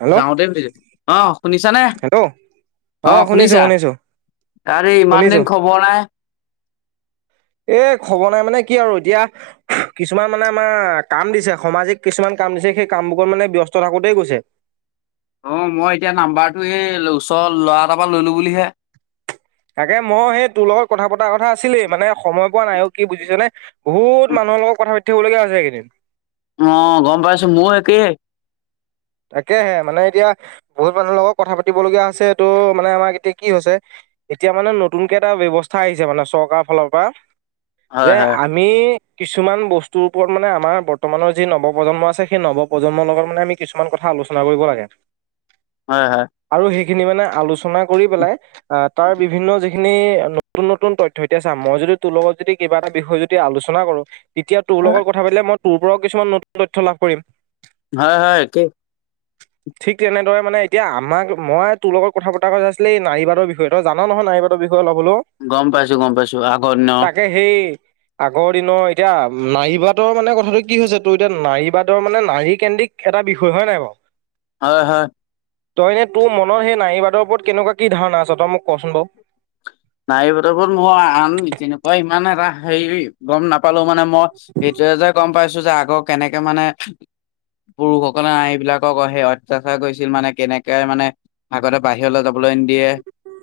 Hello যাওঁতেই সুধিছে অ, শুনিছানে? হেল্ল' অ আহ শুনিছো শুনিছা, শুনিছো গাড়ী ইমান শুনিছো দিন খবৰ নাই। এ খবৰ নাই মানে কি আৰু এতিয়া কিছুমান মানে আমাৰ কাম দিছে। সামাজিক কিছুমান কাম দিছে সেই কামবোৰ মানে ব্যস্ত থাকোতেই গৈছে। অঁ মই এতিয়া নাম্বৰটো এই ওচৰৰ ল'ৰা এটাৰ পৰা লৈলোঁ বুলিহে তাকে মই সেই তোৰ লগত কথা পতাৰ কথা আছিলেই, মানে সময় পোৱা নাইও কি বুজিছ নে বহুত মানুহ লগত কথা পাতিব লগগীয়া আছে কেইদিন অ গম পাইছো মোৰ একেই, তাকেহে মানে এতিয়া বহুত মানুহৰ লগত কথা পাতিবলগীয়া আ হৈছেটো মানে আমাৰ এতিয়া কি হৈছে এতিয়া মানে নতুনকে এটা ব্যৱস্থা আহিছে মানে চৰকাৰৰ ফালৰ পৰা। হয় যে হয় আমি কিছুমান বস্তুৰ ওপৰত মানে আমাৰ বৰ্তমানৰ যি নৱপ্ৰজন্ম আছে সেই নৱপ্ৰজন্মৰ লগত মানে আমি কিছু কিছুমান কথা আলোচনা কৰিব লাগে। হয় হয়। এইখিনি মানে আলোচনা কৰি পেলাই তাৰ বিভিন্ন যিখিনি নতুন নতুন তথ্য এতিয়া চা মই য তোৰ লগত যদি কিবা এটা বিষয় যদি আলোচনা কৰোঁ তেতিয়া তোৰ হয় লগত কথা পালে মই তোৰ পৰাও কিছুমান নতুন তথ্য লাভ কৰিম হয়, হয়, ঠিক [unintelligible] ঠিক তেনেদৰে মানে এতিয়া আমাক মই তোৰ লগত কথা পতা কাৰণ আছিলে এই নাৰীবাদৰ বিষয় তই জান নহয় নাৰীবাদৰ বিষ অলপ হলো গম পাইছো গম পাইছো আগৰ দিনৰ তাকে সেই আগৰ দিনৰ এতিয়া নাৰীবাটৰ মানে কথাটো কি হৈছে তোৰ এতিয়া নাৰী বাটৰ মানে নাৰী কেন্দ্ৰিক এটা ভুল হয় নাই বাৰু হয়- হয়- তই ননে তোৰ মনৰত সেই নাৰী বাদৰ ওপৰত কেনেকুৱা কি ধাৰণা আছ তই মোক কচোন বাৰু। নাৰীবাদকত মই আন তেনেকুৱা ইমান এটা হেৰি গম নাপা পালো মানে মই এইটোৱ যে গম পাইছো যে আগৰ কেনেকে মানে পুৰুষসকলে এইবিলাকক সেই অত্যাচাৰ কৰিছিল মানে কেনেকে মানে আগতে বাহিৰলৈ যাবলৈ দিয়ে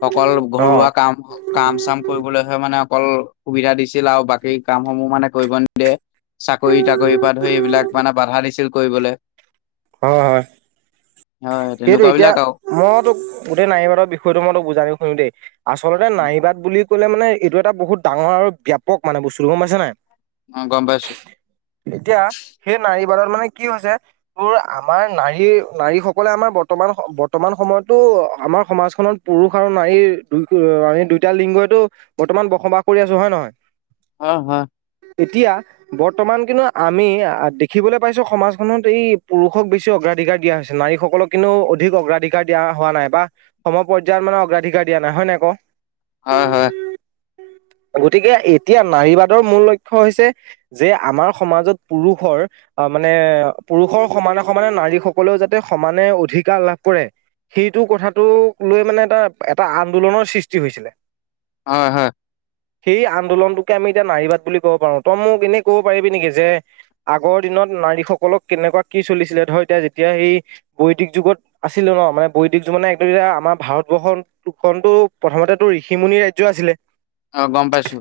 অকল অ ঘৰুৱা কাম কাম চাম কৰিবলৈহে মানে অকল সুবিধা দিছিল আৰু বাকী কামসমূহ মানে কৰিব নিদিয়ে। চাকৰি তাকৰি পাত ধৰি এইবিলাক মানে বাধা দিছিল কৰিবলৈ। হয় হয়। হয় সেইটো তেনেকুৱা এতিয়া বিলাক আৰু মই তোক গোটেই নাৰীবাদৰ বিষয়টো মই তোক বুজাই কৈছোঁ দেই আ আচলতে নাৰীবাদ বুলি ক'লে মানে এইটো এটা বহুত ডাঙৰ আৰু ব ব্যাপক মানে বস্তুটো গম পাইছে নাই। অ গম পাইছো এতিয়া সেই নাই নাৰীবাদৰ মানে কি হৈছে তোৰ আমাৰ নাৰী নাৰীস আমাৰ বৰ্ত বৰ্তমান সময়তো আমাৰ সমাজখনত পুৰুষ আৰু নাৰীৰ দুই ন এতিয়া লিংগইতো বৰ্তমান বসবাস কৰি আছোঁ হয় নে নহয়? হয় হয়। এতিয়া বৰ্তমান কিন্তু আমি দেখিবলৈ পাইছোঁ সমাজখনত এই পুৰুষক বেছি অগ্ৰ অধিকাৰ দিয়া হৈছে নাৰীসকল সকলক কিন্তু অধিক অগ্ৰাধিকাৰ দিয়া হোৱা নাই, বা সম পৰ্যায়ত মানে অগ্ৰাধিকাৰ দিয়া নাই, হয় নাই ক? হয় হয়। গতিকে এতিয়া নাৰী বাদৰ মূল লক্ষ্য হৈছে যে আমাৰ সমাজত পুৰুষৰ আহ মানে পুৰুষৰ সমানে, সমানে নাৰীসকলেও যাতে সমানে অধিকাৰ লাভ কৰে। সেইটো কথাটোক লৈ মানে এটা এটা আন্দোলনৰ সৃষ্টি হৈছিলে হয় হয়। সেই আন্দোলনটোকে আমি এতিয়া নাৰী বাদ বুলি ক'ব পাৰোঁ তই মোক এনে ক'ব পাৰিবি নেকি যে আগৰ দিনত নাৰীসকলক কেনেকুৱা কি চলিছিলে ধৰ এতিয়া যেতিয়া এই বৈদিক যুগত আছিলে ন মানে বৈদিক কিছুমানে একদ আমাৰ ভাৰতবৰ্ষতটো প্ৰথমতেটো ঋষিমুনিৰ ৰাজ্য আছিলে। অ গম পাইছোঁ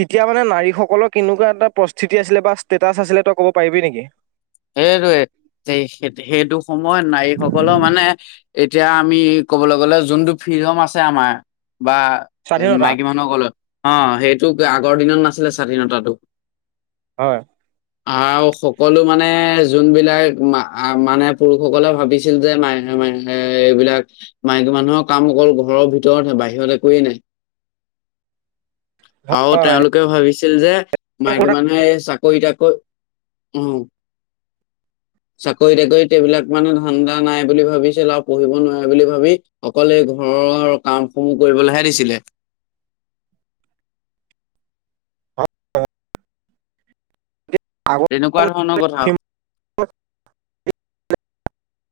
তেতিয়া মানে নাৰীসকলৰ কেনেকুৱা এটা প্ৰস্তিতি আছিলে বা ষ্টেটাচ আছিলে তই ক'ব পাৰিবি নেকি? সেইটোৱে এই সেই সেইটো সময়ত নাৰীসকলৰ মানে এতিয়া আমি ক'বলৈ গ'লে যোনটো ফ্ৰিডম আছে আমাৰ বা, স্বাধীনতা মাইকী মানুহক কলে অ সেইটোকে আগৰ দিনত নাছিলে স্বাধীনতাটো। হয়। আহ সকলো মানে মে যোনবিলাক মানে পুৰুষসকলে ভাবিছিল যে মে ম এইবিলাক মাইকী মানুহৰ কাম অকল ঘৰৰ ভিতৰতহে বাহিৰত একোৱেই নাই আৰু তেওঁলোকে ভাবিছিল যে মাইকী মানুহে এই চ কৰিটাক ক অ চাকৰি তাকৰিত এইবিলাক মানে ধান্দা নাই বুলি ভাবিছিল আৰু পঢ়িব নোৱাৰে বুলি ভাবি অকলে ঘৰৰ কামসমূহ কৰিবলৈহে দিছিলে তেনেকুৱা ধৰণৰ কথা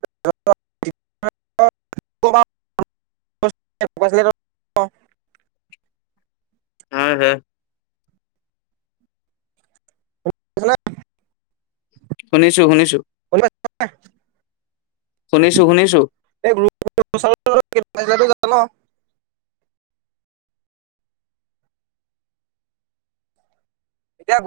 য [inaudible] [inaudible] হয় দে শুনিছ নে [unintelligible] শুনিছো শুনিছো, শুনিছো শুনিছো, সজ জাল [unintelligible] এতিয়া